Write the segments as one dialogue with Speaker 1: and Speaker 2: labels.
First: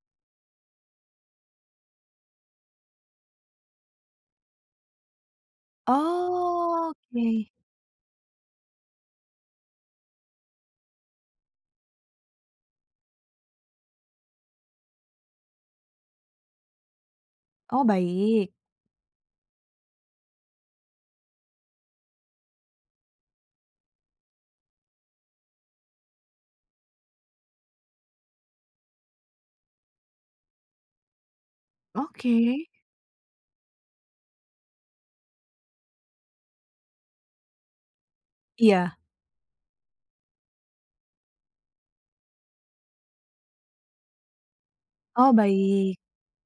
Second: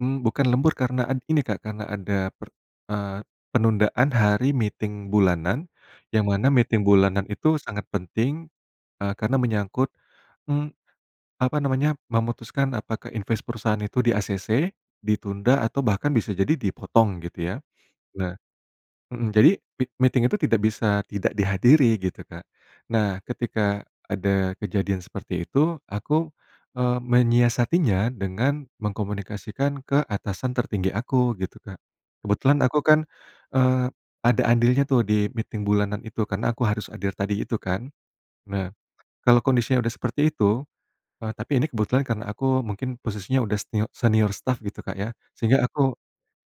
Speaker 1: Mmm, bukan lembur karena en ini Kak, karena ada per eee, penundaan hari meeting bulanan, yang mana meeting bulanan
Speaker 2: Oke.
Speaker 1: itu sangat penting, eee, karena menyangkut, mmm, apa namanya, memutuskan apakah inves perusahaan itu di-ACC, ditunda, atau bahkan bisa jadi dipotong gitu, ya.
Speaker 2: Oh,
Speaker 1: Nah
Speaker 2: baik.
Speaker 1: mhm jadi m meeting itu tidak bisa tidak dihadiri gitu Kak. Nah, ketika ada kejadian seperti itu aku, eee, menyiasatinya dengan mengkomunikasikan ke atasan tertinggi aku gitu, Kak. Kebetulan
Speaker 2: Oke.
Speaker 1: aku kan, eee, ada andilnya tuh di meeting bulanan itu. Karena aku harus hadir tadi itu kan. Nah,
Speaker 2: Iya.
Speaker 1: kalau kondisinya udah seperti itu eee, tapi ini kebetulan karena aku mungkin posisinya udah senio senior staff gitu Kak ya,
Speaker 2: Oh,
Speaker 1: sehingga aku
Speaker 2: baik.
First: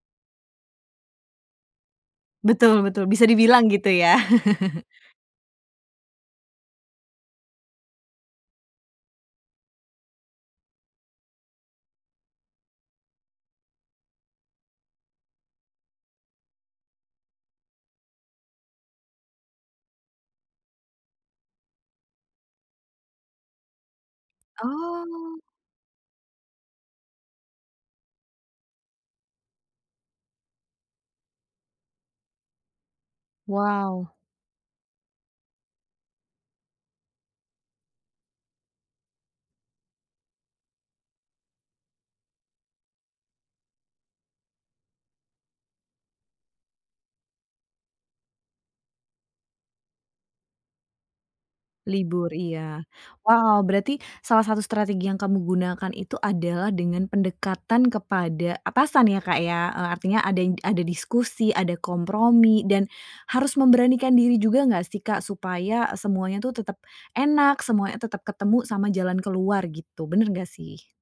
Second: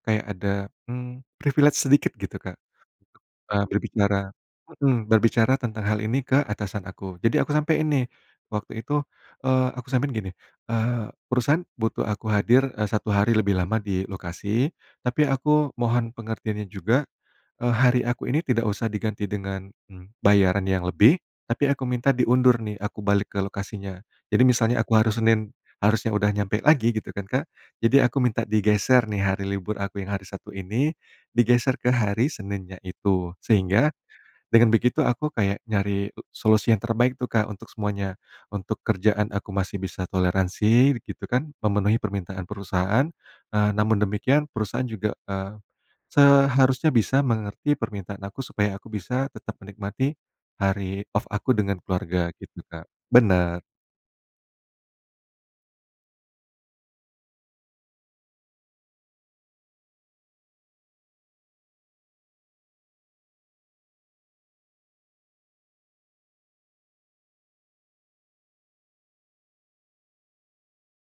Speaker 1: kayak ada, mmm, privilege sedikit gitu Kak,
Speaker 2: Betul betul, bisa
Speaker 1: eee,
Speaker 2: dibilang gitu ya?
Speaker 1: berbicara mhm, berbicara tentang hal ini ke atasan aku. Jadi aku sampaiin nih, waktu itu, eee, aku sampaikan gini, eee, "Perusahaan butuh aku hadir, eee, 1 hari lebih lama di lokasi, tapi aku mohon pengertiannya juga, eee, hari aku ini tidak usah diganti dengan, mmm, bayaran yang lebih, tapi aku minta diundur nih, aku balik ke lokasinya." Jadi misalnya, aku harus
Speaker 2: Oh.
Speaker 1: Senin harusnya udah nyampe lagi gitu kan Kak, jadi aku minta digeser nih hari libur aku yang hari Sabtu ini digeser ke hari Seninnya itu. Sehingga
Speaker 2: Wow.
Speaker 1: dengan begitu, aku kayak nyari solusi yang terbaik tuh Kak untuk semuanya, untuk kerjaan aku masih bisa toleransi begitu kan, memenuhi permintaan perusahaan, eee, namun demikian perusahaan juga, eee, seharusnya bisa mengerti permintaan aku supaya aku bisa tetap menikmati hari off aku dengan
Speaker 2: Libur.
Speaker 1: keluarga gitu
Speaker 2: Iya.
Speaker 1: Kak. Benar.
Speaker 2: Wow, berarti salah satu strategi yang kamu gunakan itu adalah dengan pendekatan kepada atasan ya Kak ya. Eee, artinya ada id ada diskusi, ada kompromi, dan harus memberanikan diri juga gak sih Kak, supaya semuanya tuh tetap enak, semuanya tetap ketemu sama jalan keluar gitu, benar gak sih?